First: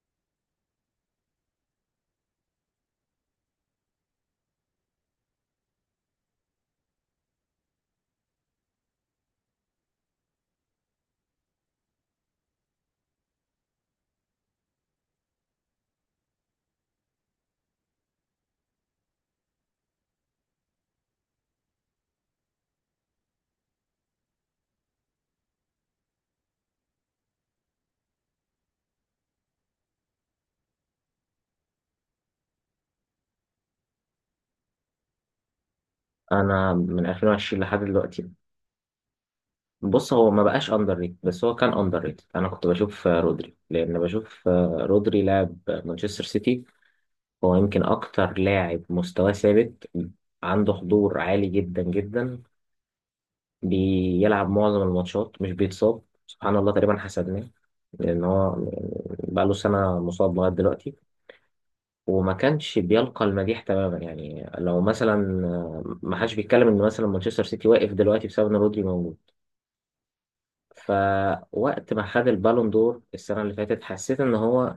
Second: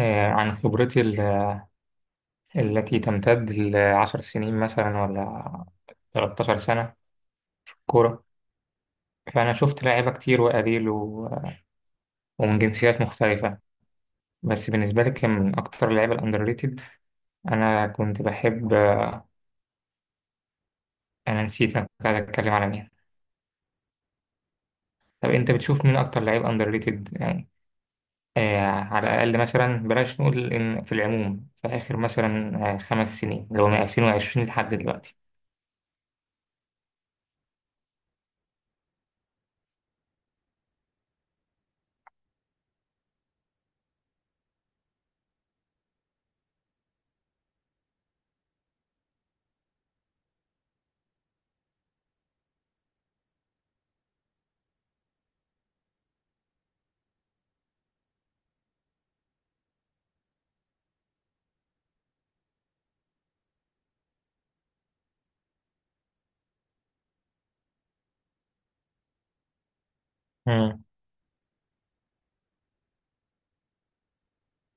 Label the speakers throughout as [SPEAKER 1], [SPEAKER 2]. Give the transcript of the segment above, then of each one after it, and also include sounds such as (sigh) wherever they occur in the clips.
[SPEAKER 1] عن التي تمتد لعشر سنين مثلا ولا 13 سنة كورة. فأنا شفت لعيبة كتير ومن جنسيات مختلفة. بس بالنسبة لي كان من أكتر اللعيبة الأندر ريتد. أنا كنت بحب أنا نسيت أنا كنت عايز أتكلم على مين. طب أنت بتشوف مين أكتر لعيب أندر ريتد يعني؟ آه، على الأقل مثلا بلاش نقول، إن في العموم في آخر مثلا 5 سنين، اللي هو من 2020 لحد دلوقتي.
[SPEAKER 2] انا من 2020 لحد دلوقتي. بص، هو ما بقاش اندر ريت بس هو كان اندر ريت. انا كنت بشوف رودري، لان بشوف رودري لاعب مانشستر سيتي. هو يمكن اكتر لاعب مستواه ثابت، عنده حضور عالي جدا جدا، بيلعب معظم الماتشات، مش بيتصاب سبحان الله، تقريبا حسدناه. لان هو بقى له سنه مصاب لغايه دلوقتي وما كانش بيلقى المديح تماما. يعني لو مثلا، ما حدش بيتكلم ان مثلا مانشستر سيتي واقف دلوقتي بسبب ان رودري موجود.
[SPEAKER 1] مم.
[SPEAKER 2] فوقت ما خد البالون دور السنة اللي فاتت، حسيت ان هو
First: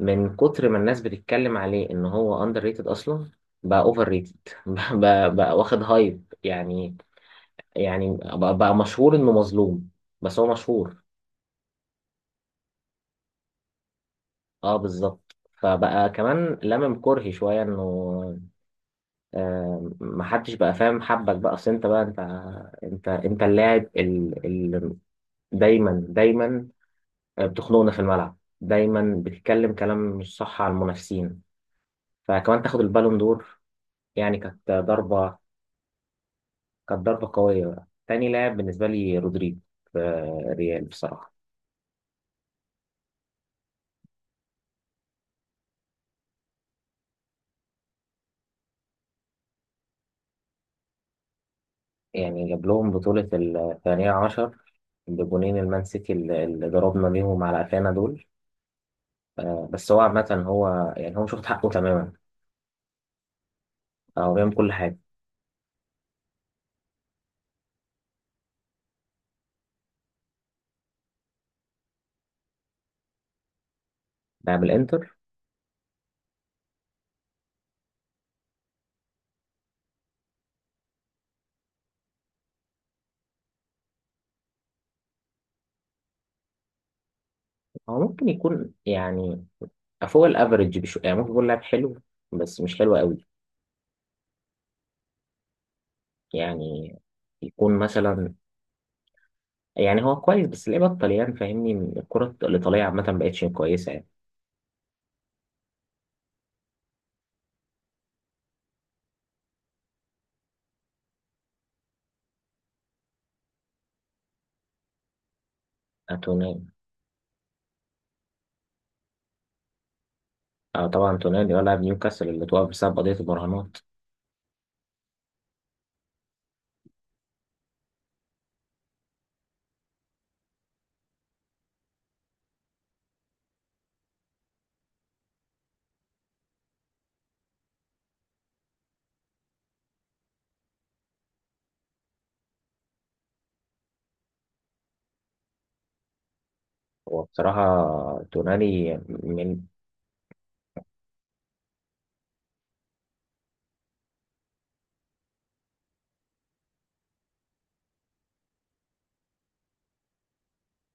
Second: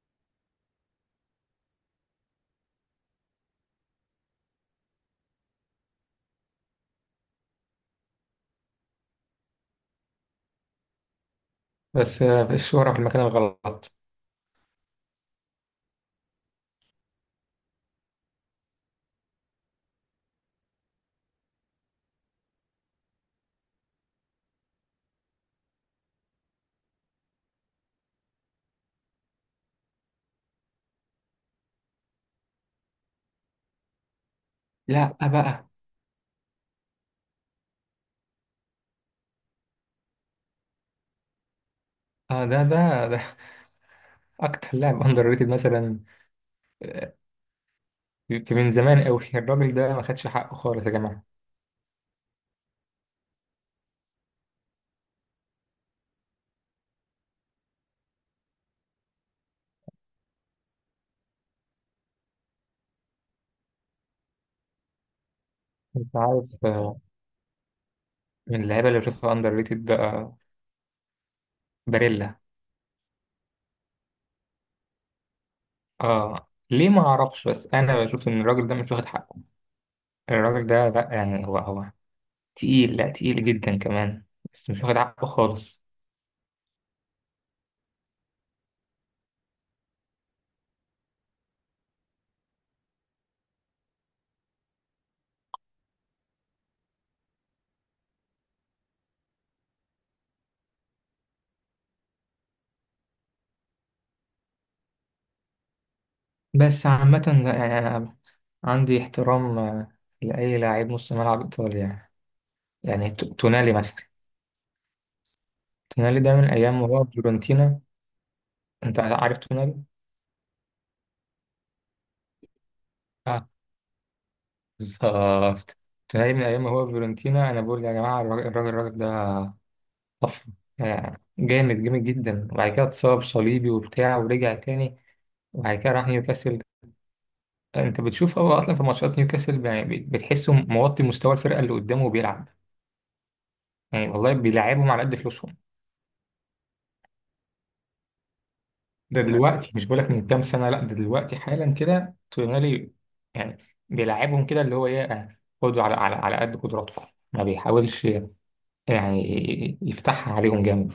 [SPEAKER 2] من كتر ما الناس بتتكلم عليه ان هو اندر ريتد اصلا، بقى اوفر ريتد. (laughs) بقى واخد هايب يعني. يعني بقى مشهور انه مظلوم، بس هو مشهور.
[SPEAKER 1] بس الشهرة في المكان الغلط.
[SPEAKER 2] اه بالظبط، فبقى كمان لمم كرهي شوية انه، آه، محدش بقى فاهم حبك بقى. اصل انت بقى، انت اللاعب اللي دايما بتخنقنا في الملعب، دايما بتتكلم كلام مش صح على المنافسين، فكمان تاخد البالون دور. يعني كانت
[SPEAKER 1] لا
[SPEAKER 2] ضربة،
[SPEAKER 1] بقى.
[SPEAKER 2] كانت ضربة قوية. بقى تاني لاعب بالنسبة لي رودريجو في ريال بصراحة.
[SPEAKER 1] اه، ده ده اكتر لاعب (laughs) اندر ريتد مثلا. آه، من زمان قوي الراجل ده ما خدش حقه خالص يا جماعه.
[SPEAKER 2] يعني جاب لهم بطولة 12 بجونين المان سيتي اللي ضربنا بيهم على قفانا دول. بس هو عامة، هو يعني هو مش واخد حقه تماما، هو بيعمل كل حاجة.
[SPEAKER 1] انت عارف، من اللعيبه اللي بشوفها اندر ريتد بقى، باريلا.
[SPEAKER 2] لاعب الانتر
[SPEAKER 1] اه، ليه؟ ما اعرفش، بس انا بشوف ان الراجل ده مش واخد حقه. الراجل ده، لا يعني، هو تقيل، لا تقيل جدا كمان. بس مش واخد حقه خالص.
[SPEAKER 2] هو ممكن يكون يعني فوق الافريج بشو، يعني ممكن يكون لاعب حلو بس مش حلو قوي. يعني يكون مثلا، يعني هو كويس بس ليه بطل، يعني فاهمني؟ الكرة الإيطالية عامة مبقتش كويسة يعني.
[SPEAKER 1] بس عامه لا، يعني انا عندي احترام، لاي لاعب نص ملعب ايطالي يعني. يعني تونالي مثلا. تونالي ده من
[SPEAKER 2] أتوني؟
[SPEAKER 1] ايام ما هو فيورنتينا. انت عارف تونالي؟
[SPEAKER 2] آه طبعا، تونالي ولا نيوكاسل اللي توقف بسبب قضية
[SPEAKER 1] آه،
[SPEAKER 2] المراهنات.
[SPEAKER 1] بالظبط. تلاقي من أيام ما هو في فيورنتينا، أنا بقول يا جماعة، الراجل ده طفرة. يعني جامد جدا، وبعد كده اتصاب صليبي وبتاع، ورجع تاني، وبعد كده راح نيوكاسل. أنت بتشوف هو أصلا في ماتشات نيوكاسل، يعني بتحسه موطي مستوى الفرقة اللي قدامه وبيلعب. يعني والله بيلعبهم على قد فلوسهم.
[SPEAKER 2] هو بصراحة تونالي
[SPEAKER 1] ده
[SPEAKER 2] من،
[SPEAKER 1] دلوقتي، مش بقولك من كام سنة، لا ده دلوقتي حالا كده تونالي. يعني بيلعبهم كده اللي هو إيه، يعني خدوا على قد قدراتكم. ما بيحاولش يعني يفتحها عليهم جامد.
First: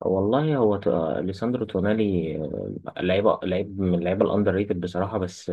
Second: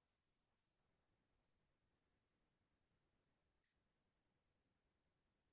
[SPEAKER 2] والله هو ليساندرو تونالي لعيبة لعيب من اللعيبة الأندر ريتد بصراحة، بس،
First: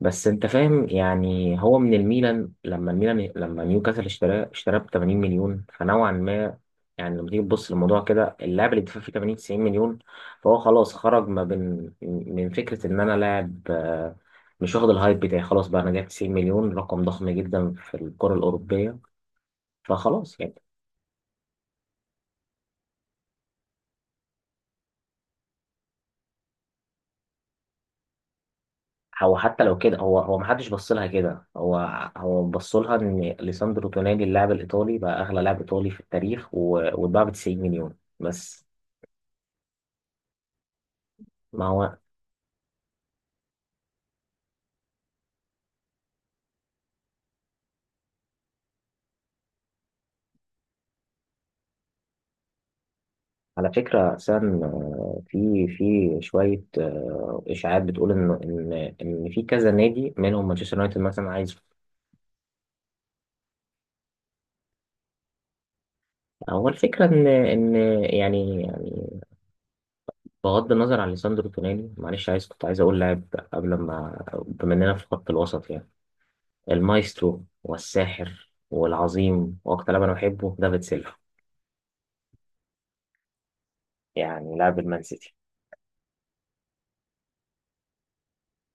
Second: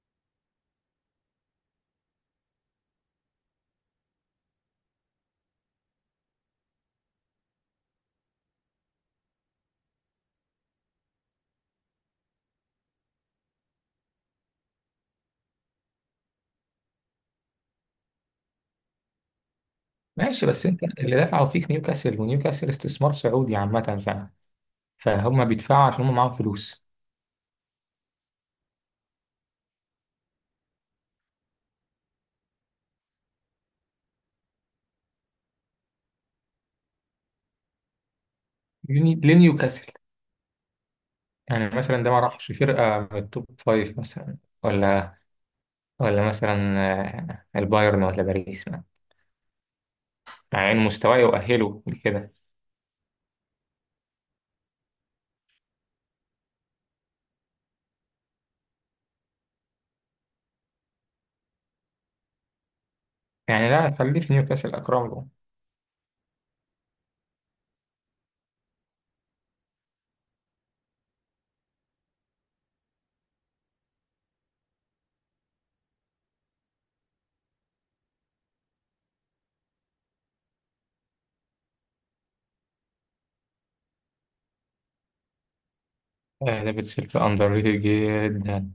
[SPEAKER 2] بس انت فاهم يعني؟ هو من الميلان، لما الميلان، لما نيوكاسل اشتراه، اشتراه ب 80 مليون، فنوعا ما يعني لما تيجي تبص للموضوع كده، اللاعب اللي دفع فيه 80 90 مليون، فهو خلاص خرج ما بين، من فكره ان انا لاعب مش واخد الهايب بتاعي، خلاص بقى انا جايب 90 مليون، رقم ضخم جدا في الكره الاوروبيه، فخلاص
[SPEAKER 1] ماشي،
[SPEAKER 2] يعني.
[SPEAKER 1] بس انت اللي دافعوا فيك نيوكاسل، ونيوكاسل استثمار سعودي عامة فعلا، فهم بيدفعوا عشان هم معاهم فلوس.
[SPEAKER 2] هو حتى لو كده، هو ما حدش بص لها كده. هو هو بص لها ان ليساندرو تونالي اللاعب الايطالي بقى اغلى لاعب ايطالي في التاريخ و- واتباع ب 90 مليون، بس.
[SPEAKER 1] لنيوكاسل.
[SPEAKER 2] ما
[SPEAKER 1] يعني
[SPEAKER 2] هو
[SPEAKER 1] مثلا ده ما راحش فرقة من التوب فايف مثلا، ولا مثلا، البايرن، ولا باريس ما. مع ان مستواه يؤهله لكده.
[SPEAKER 2] على فكرة أساسا، في شوية إشاعات بتقول إن إن في كذا نادي منهم مانشستر يونايتد مثلا عايز.
[SPEAKER 1] يعني لا، خليه في نيوكاسل اكرم له.
[SPEAKER 2] هو الفكرة إن، يعني بغض النظر عن ليساندرو تونالي، معلش عايز، كنت عايز أقول لاعب قبل، ما بما إننا في خط الوسط يعني، المايسترو والساحر والعظيم وأكتر لاعب أنا بحبه، دافيد سيلفا، يعني لاعب المان سيتي.
[SPEAKER 1] دافيد سيلفا اندر ريتد جدا.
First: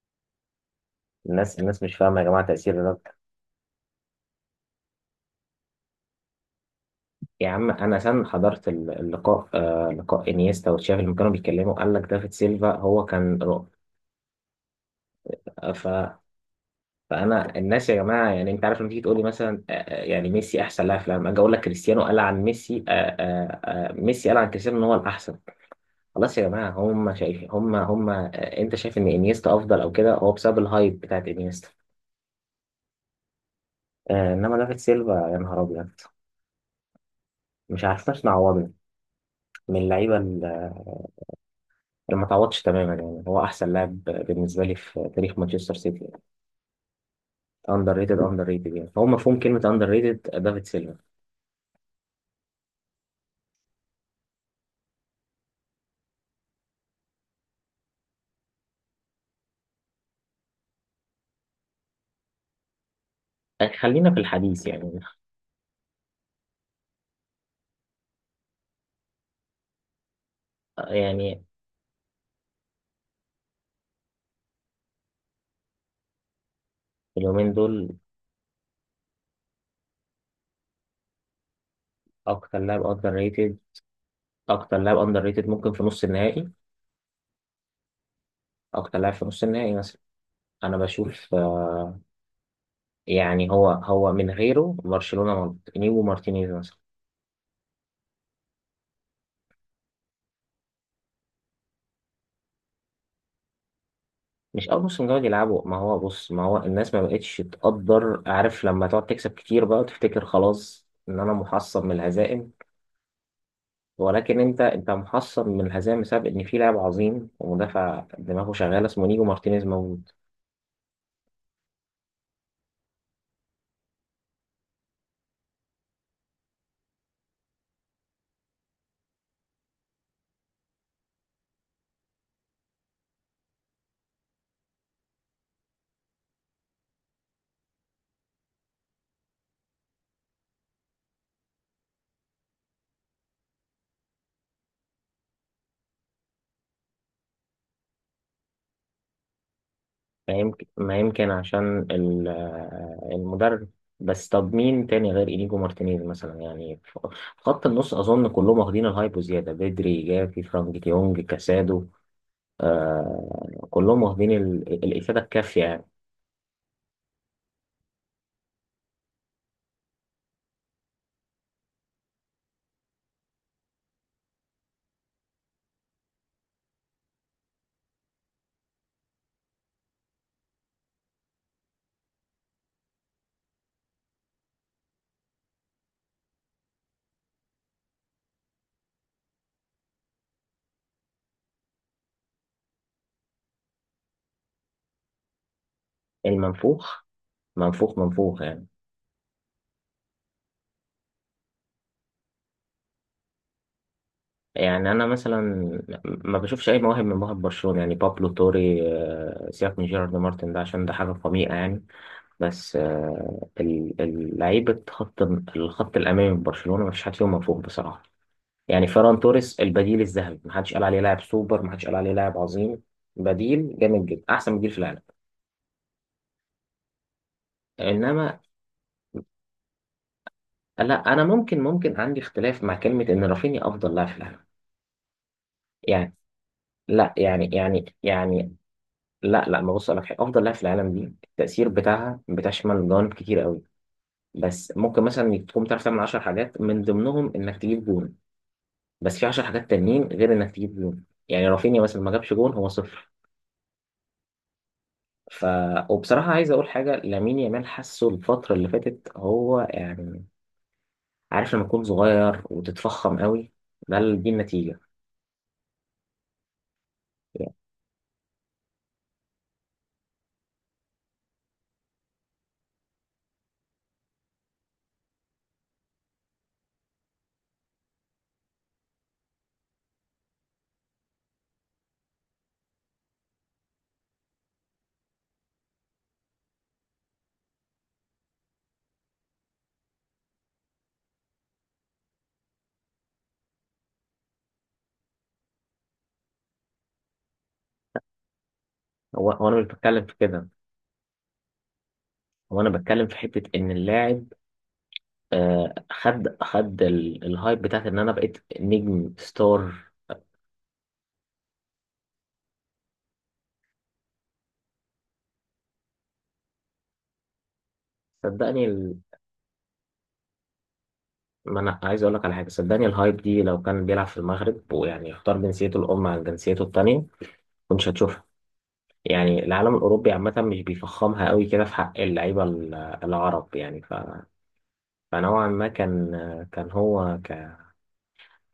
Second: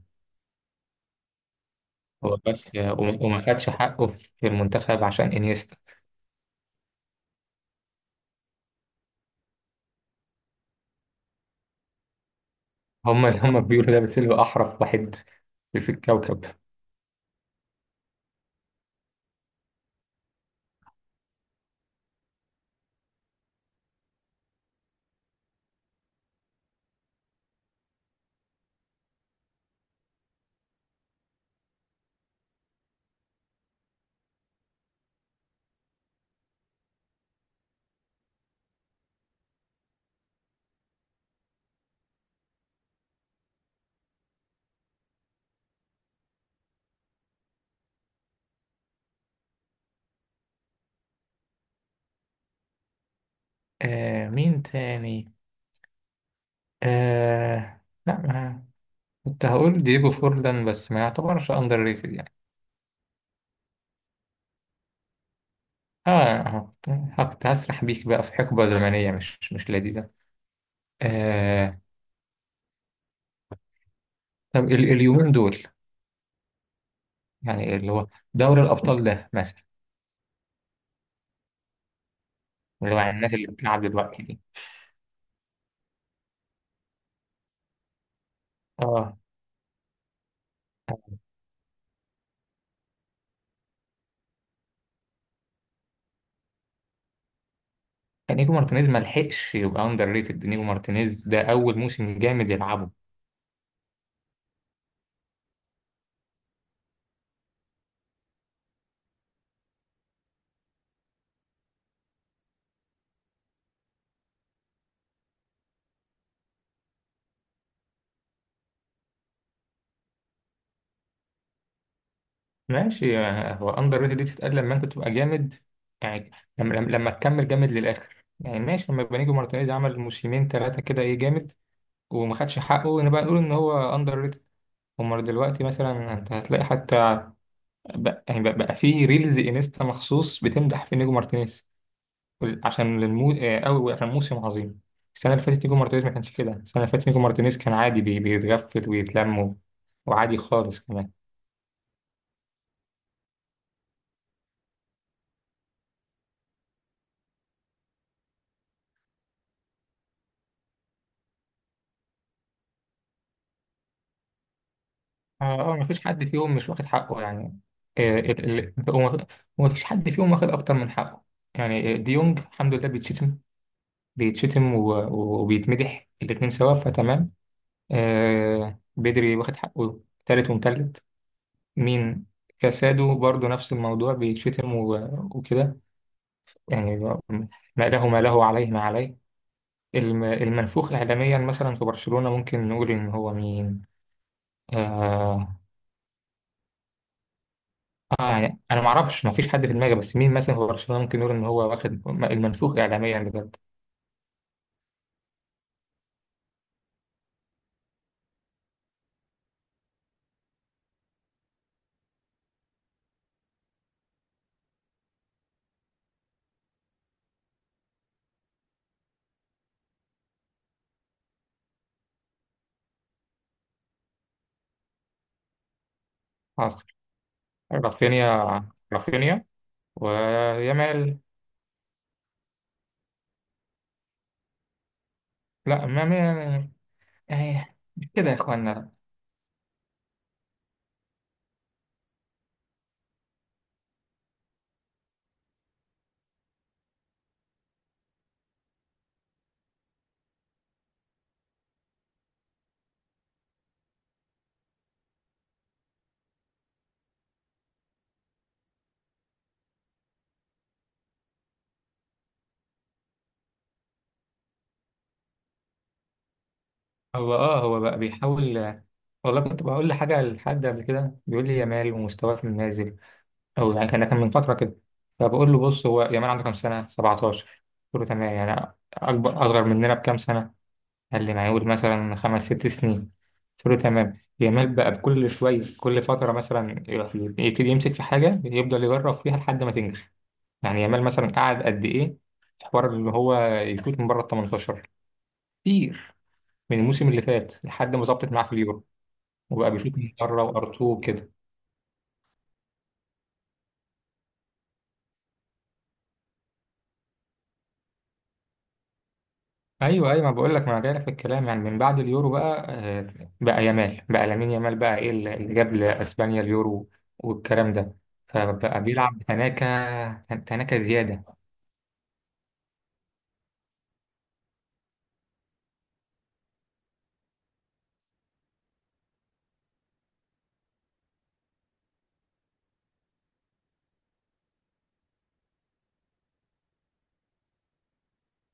[SPEAKER 2] الناس مش فاهمة يا
[SPEAKER 1] هو
[SPEAKER 2] جماعة تأثير.
[SPEAKER 1] بس، وما خدش حقه في المنتخب عشان انيستا.
[SPEAKER 2] يا عم انا سام حضرت ال- اللقاء، آه لقاء انيستا وتشافي لما كانوا بيتكلموا، قال لك دافيد سيلفا هو
[SPEAKER 1] هم اللي
[SPEAKER 2] كان
[SPEAKER 1] هم
[SPEAKER 2] رعب.
[SPEAKER 1] بيقولوا دافيد سيلفا احرف واحد
[SPEAKER 2] ف،
[SPEAKER 1] في الكوكب.
[SPEAKER 2] فانا، الناس يا جماعه، يعني انت عارف لما تيجي تقول لي مثلا، يعني ميسي احسن لاعب في العالم، اجي اقول لك كريستيانو قال عن ميسي آه، ميسي قال عن كريستيانو ان هو الاحسن. خلاص يا جماعه، هم شايفين، هم انت شايف ان انيستا افضل او كده هو بسبب الهايب بتاعت انيستا. انما دافيد سيلفا يا نهار ابيض، مش عارفناش نعوضه من اللعيبه. ما تعوضش تماما، يعني هو احسن لاعب بالنسبه لي في تاريخ مانشستر سيتي. اندر ريتد، اندر ريتد يعني، فهو مفهوم كلمه اندر ريتد، دافيد سيلفا.
[SPEAKER 1] آه، مين تاني؟ آه، لا، ما كنت هقول دييجو فورلان بس ما يعتبرش اندر ريتد يعني.
[SPEAKER 2] خلينا في الحديث يعني،
[SPEAKER 1] اه، كنت هسرح بيك بقى في حقبة زمنية مش لذيذة.
[SPEAKER 2] يعني
[SPEAKER 1] آه، طب اليومين دول،
[SPEAKER 2] اليومين
[SPEAKER 1] يعني
[SPEAKER 2] دول
[SPEAKER 1] اللي هو دوري الأبطال ده مثلا،
[SPEAKER 2] اكتر لاعب
[SPEAKER 1] اللي هو يعني
[SPEAKER 2] اندر
[SPEAKER 1] الناس اللي
[SPEAKER 2] ريتد،
[SPEAKER 1] بتلعب دلوقتي دي.
[SPEAKER 2] اكتر لاعب اندر ريتد ممكن في نص النهائي، اكتر لاعب
[SPEAKER 1] اه،
[SPEAKER 2] في نص النهائي مثلا. انا بشوف يعني هو، هو من غيره برشلونه مالت، نيجو مارتينيز مثلا.
[SPEAKER 1] نيجو مارتينيز ما لحقش يبقى اندر ريتد. نيجو مارتينيز ده أول موسم جامد يلعبه.
[SPEAKER 2] مش اول موسم جاي يلعبوا، ما هو بص، ما هو الناس ما بقتش تقدر، عارف لما تقعد تكسب كتير بقى وتفتكر خلاص ان انا محصن من الهزائم، ولكن انت، انت محصن من الهزيمه بسبب ان في لاعب عظيم ومدافع دماغه شغاله اسمه نيجو مارتينيز موجود.
[SPEAKER 1] ماشي، يعني هو اندر ريتد دي بتتقال لما انت تبقى جامد، يعني لما تكمل جامد للاخر. يعني ماشي، لما بنيجو مارتينيز عمل موسمين ثلاثه كده، ايه جامد وما خدش حقه، نبقى نقول ان هو اندر ريتد. امال دلوقتي مثلا انت هتلاقي حتى بقى، بقى في ريلز انستا مخصوص بتمدح في نيجو مارتينيز. عشان او عشان موسم عظيم. السنه اللي فاتت نيجو مارتينيز ما كانش كده. السنه اللي فاتت نيجو مارتينيز كان عادي، بيتغفل ويتلم
[SPEAKER 2] ما
[SPEAKER 1] وعادي
[SPEAKER 2] يمكن
[SPEAKER 1] خالص
[SPEAKER 2] ما
[SPEAKER 1] كمان.
[SPEAKER 2] يمكن عشان ال- المدرب. بس طب مين تاني غير انيجو مارتينيز مثلا يعني، ف- في خط النص، اظن كلهم واخدين الهايب وزياده، بدري، جافي، فرانك ديونج، كاسادو. آه كلهم واخدين ال- الافاده الكافيه
[SPEAKER 1] اه، اه، ما
[SPEAKER 2] يعني.
[SPEAKER 1] فيش حد فيهم مش واخد حقه يعني. آه، وما فيش حد فيهم واخد اكتر من حقه. يعني آه، ديونج الحمد لله بيتشتم وبيتمدح الاتنين سوا، فتمام. آه، بدري واخد حقه، تالت ومتلت. مين؟ كاسادو برضو نفس الموضوع، بيتشتم وكده يعني. ما له عليه ما عليه. المنفوخ إعلاميا مثلا في برشلونة، ممكن نقول إن هو مين؟ آه،
[SPEAKER 2] المنفوخ، منفوخ
[SPEAKER 1] اه
[SPEAKER 2] منفوخ
[SPEAKER 1] يعني
[SPEAKER 2] يعني؟
[SPEAKER 1] انا ما اعرفش، ما فيش حد في دماغي، بس مين مثلا في برشلونه ممكن نقول ان هو واخد المنفوخ اعلاميا بجد؟
[SPEAKER 2] يعني انا مثلا ما بشوفش اي مواهب من مواهب برشلونه يعني، بابلو توري، سيبك من جيرارد مارتن ده عشان ده حاجه قميئه يعني. بس، ال- ال- لعيبه خط، الخط الامامي من برشلونه ما فيش حد فيهم منفوخ بصراحه. يعني فيران توريس البديل الذهبي، ما حدش قال عليه لاعب سوبر، ما حدش قال عليه لاعب عظيم، بديل جامد جدا، احسن بديل في العالم.
[SPEAKER 1] حاصل،
[SPEAKER 2] انما،
[SPEAKER 1] رافينيا
[SPEAKER 2] لا
[SPEAKER 1] ويامال.
[SPEAKER 2] انا ممكن، ممكن عندي اختلاف مع كلمه ان رافينيا افضل لاعب في العالم
[SPEAKER 1] لا،
[SPEAKER 2] يعني. لا، يعني
[SPEAKER 1] يعني
[SPEAKER 2] يعني
[SPEAKER 1] مش كده يا
[SPEAKER 2] يعني
[SPEAKER 1] اخوانا.
[SPEAKER 2] لا لا، ما، بص لك حاجة، أفضل لاعب في العالم دي التأثير بتاعها بتشمل جوانب كتير قوي. بس ممكن مثلا تقوم تعرف تعمل 10 حاجات من ضمنهم إنك تجيب جون، بس في 10 حاجات تانيين غير إنك تجيب جون. يعني رافينيا مثلا ما جابش جون، هو صفر. ف، وبصراحة عايز أقول حاجة، لامين يامال حاسه الفترة اللي فاتت هو يعني، عارف لما تكون صغير وتتفخم قوي، ده ال-، دي النتيجة
[SPEAKER 1] هو
[SPEAKER 2] يعني.
[SPEAKER 1] اه، هو بقى بيحاول. والله كنت بقول لحاجه، لحد قبل كده بيقول لي يامال ومستواه في النازل، او يعني كان من فتره كده. فبقول له بص، هو يامال عنده كام سنه؟ 17. قلت له تمام، يعني اكبر اصغر مننا بكام سنه. قال لي معقول مثلا 5 6 سنين. قلت له تمام، جمال بقى بكل شوية، كل فترة مثلا يروح يبتدي يمسك في حاجة يفضل يجرب فيها لحد ما تنجح. يعني جمال مثلا قعد قد إيه في حوار اللي هو يشوط من بره ال 18 كتير، من الموسم اللي فات لحد ما ظبطت معاه في اليورو.
[SPEAKER 2] هو أنا مش
[SPEAKER 1] وبقى بيشوط
[SPEAKER 2] بتكلم
[SPEAKER 1] من
[SPEAKER 2] في
[SPEAKER 1] بره
[SPEAKER 2] كده،
[SPEAKER 1] وأرتو كده.
[SPEAKER 2] هو أنا بتكلم في حتة إن اللاعب، خد ال- الهايب بتاعت ان انا بقيت نجم ستار.
[SPEAKER 1] ايوه ما بقول لك، ما انا جاي لك في الكلام، يعني من بعد اليورو بقى بقى يامال، بقى لامين يامال، بقى ايه اللي جاب لاسبانيا اليورو والكلام ده.
[SPEAKER 2] صدقني
[SPEAKER 1] فبقى
[SPEAKER 2] ال...،
[SPEAKER 1] بيلعب بتناكة، تناكة زياده.
[SPEAKER 2] ما انا عايز اقول لك على حاجه، صدقني الهايب دي لو كان بيلعب في المغرب ويعني اختار جنسيته الام عن جنسيته التانية، كنتش هتشوفها. يعني العالم الاوروبي عامه مش بيفخمها قوي كده في حق اللعيبه ال- العرب يعني. ف...، فنوعا ما كان، كان هو ك...،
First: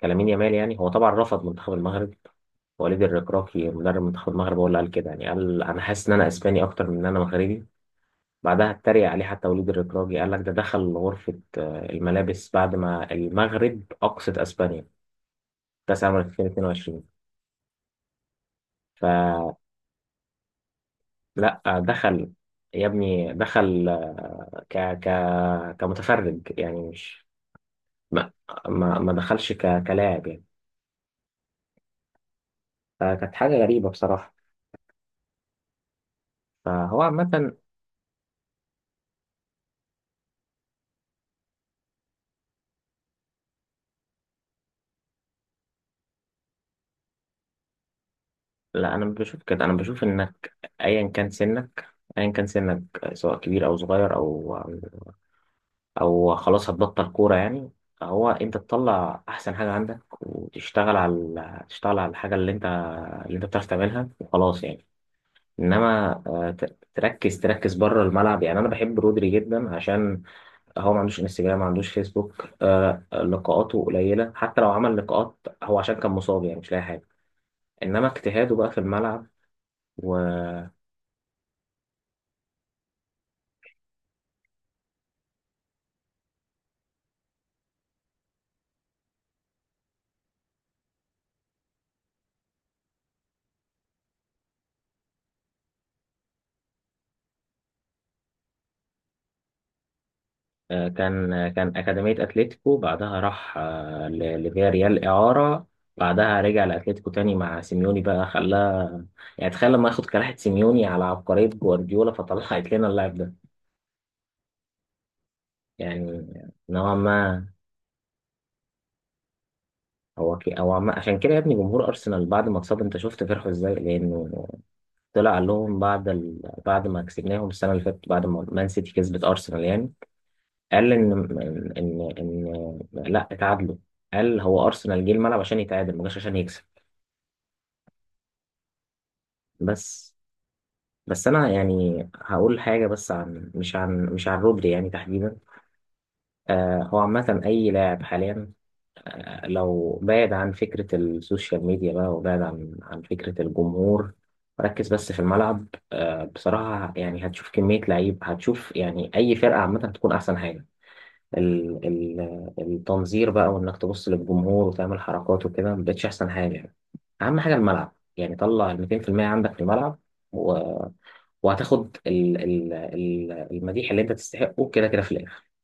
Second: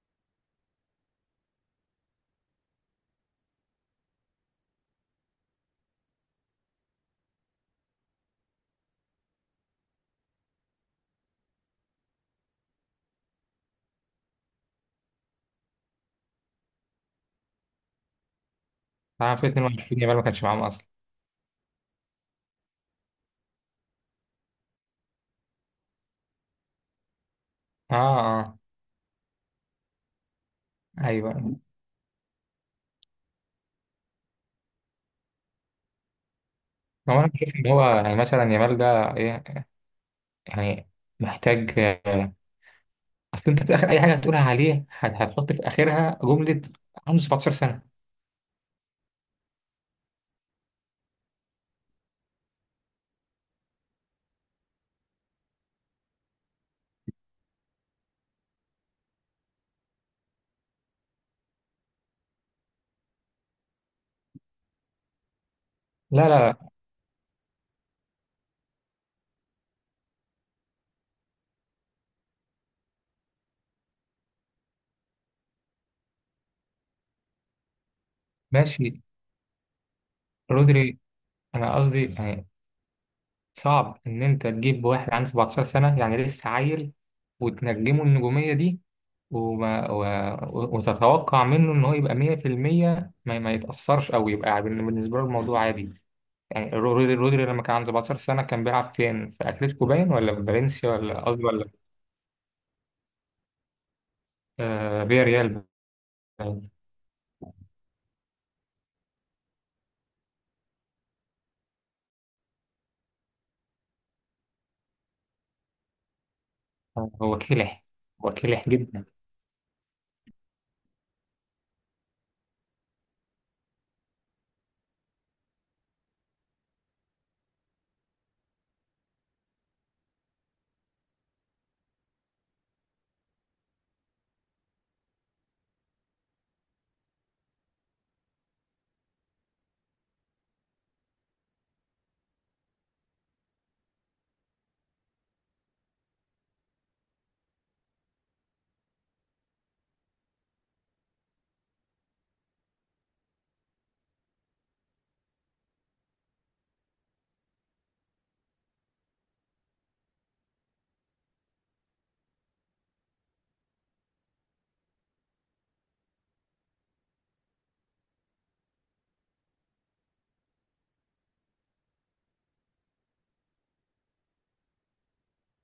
[SPEAKER 2] كلامين يامال، يعني هو طبعا رفض منتخب المغرب. وليد الركراكي مدرب منتخب المغرب هو اللي قال كده، يعني قال انا حاسس ان انا اسباني اكتر من ان انا مغربي. بعدها اتريق عليه حتى وليد الركراجي، قال لك ده دخل غرفة الملابس بعد ما المغرب أقصت أسبانيا كأس العالم 2022.
[SPEAKER 1] طبعا في
[SPEAKER 2] فلا،
[SPEAKER 1] 22 يامال ما كانش معاهم اصلا.
[SPEAKER 2] دخل، يا ابني دخل، ك ك كمتفرج يعني، مش،
[SPEAKER 1] اه،
[SPEAKER 2] ما،
[SPEAKER 1] اه،
[SPEAKER 2] ما دخلش ك كلاعب يعني.
[SPEAKER 1] ايوه.
[SPEAKER 2] فكانت حاجة غريبة بصراحة. فهو
[SPEAKER 1] هو انا
[SPEAKER 2] عامة،
[SPEAKER 1] بشوف ان هو يعني مثلا يامال ده ايه يعني، محتاج، اصل انت في اخر اي حاجه هتقولها عليه هتحط في اخرها جمله، عنده 17 سنه.
[SPEAKER 2] لا أنا بشوف كده. أنا بشوف إنك أيا كان سنك، أيا كان سنك سواء كبير أو صغير أو او خلاص هتبطل كوره يعني، هو انت تطلع احسن حاجه عندك وتشتغل على، تشتغل على الحاجه اللي انت، اللي انت بتعرف تعملها وخلاص يعني. انما
[SPEAKER 1] لا لا
[SPEAKER 2] تركز بره الملعب يعني. انا بحب رودري جدا عشان هو ما عندوش انستجرام، ما عندوش فيسبوك، لقاءاته قليله، حتى لو عمل لقاءات هو عشان كان مصاب يعني، مش لاقي حاجه، انما اجتهاده بقى في
[SPEAKER 1] ماشي
[SPEAKER 2] الملعب. و...،
[SPEAKER 1] رودري. انا قصدي يعني، صعب إن أنت تجيب واحد عنده 17 سنة، يعني لسه عيل، وتنجمه النجومية دي، وما و... وتتوقع منه إن هو يبقى 100% ما يتأثرش أو يبقى عادي. بالنسبة له الموضوع عادي. يعني رودري لما كان عنده 17 سنة كان بيلعب فين؟ في أتلتيكو باين، ولا في فالنسيا،
[SPEAKER 2] كان
[SPEAKER 1] ولا،
[SPEAKER 2] كان أكاديمية أتلتيكو، بعدها راح ل- لفياريال
[SPEAKER 1] آه،
[SPEAKER 2] إعارة، بعدها رجع لأتلتيكو تاني مع سيميوني بقى خلاه، يعني تخيل لما ياخد كلاحة سيميوني على عبقرية جوارديولا، فطلعت لنا اللاعب ده يعني. نوعا
[SPEAKER 1] هو
[SPEAKER 2] ما،
[SPEAKER 1] كلح، هو كلح جدا.
[SPEAKER 2] هو كي، هو عم...، عشان كده يا ابني جمهور أرسنال بعد ما اتصاب أنت شفت فرحه إزاي؟ لأنه طلع قال لهم بعد ال...، بعد ما كسبناهم السنة اللي فاتت، بعد ما مان سيتي كسبت أرسنال يعني، قال ان ان لا اتعادلوا، قال هو ارسنال جه الملعب عشان يتعادل ما جاش عشان يكسب، بس. بس انا يعني هقول حاجه بس عن، مش عن، مش عن رودري يعني تحديدا. آه هو عامه اي لاعب حاليا، آه لو بعد عن فكره السوشيال ميديا بقى وبعد عن فكره الجمهور، ركز بس في الملعب. آه بصراحه يعني هتشوف كميه لعيب، هتشوف يعني اي فرقه عامه هتكون احسن حاجه. ال- ال- التنظير بقى، وانك تبص للجمهور وتعمل حركات وكده ما بقتش احسن حاجه يعني. اهم حاجه الملعب يعني، طلع ال 200% عندك في الملعب، و...، وهتاخد ال...، ال...، ال- المديح اللي انت تستحقه كده كده في الاخر.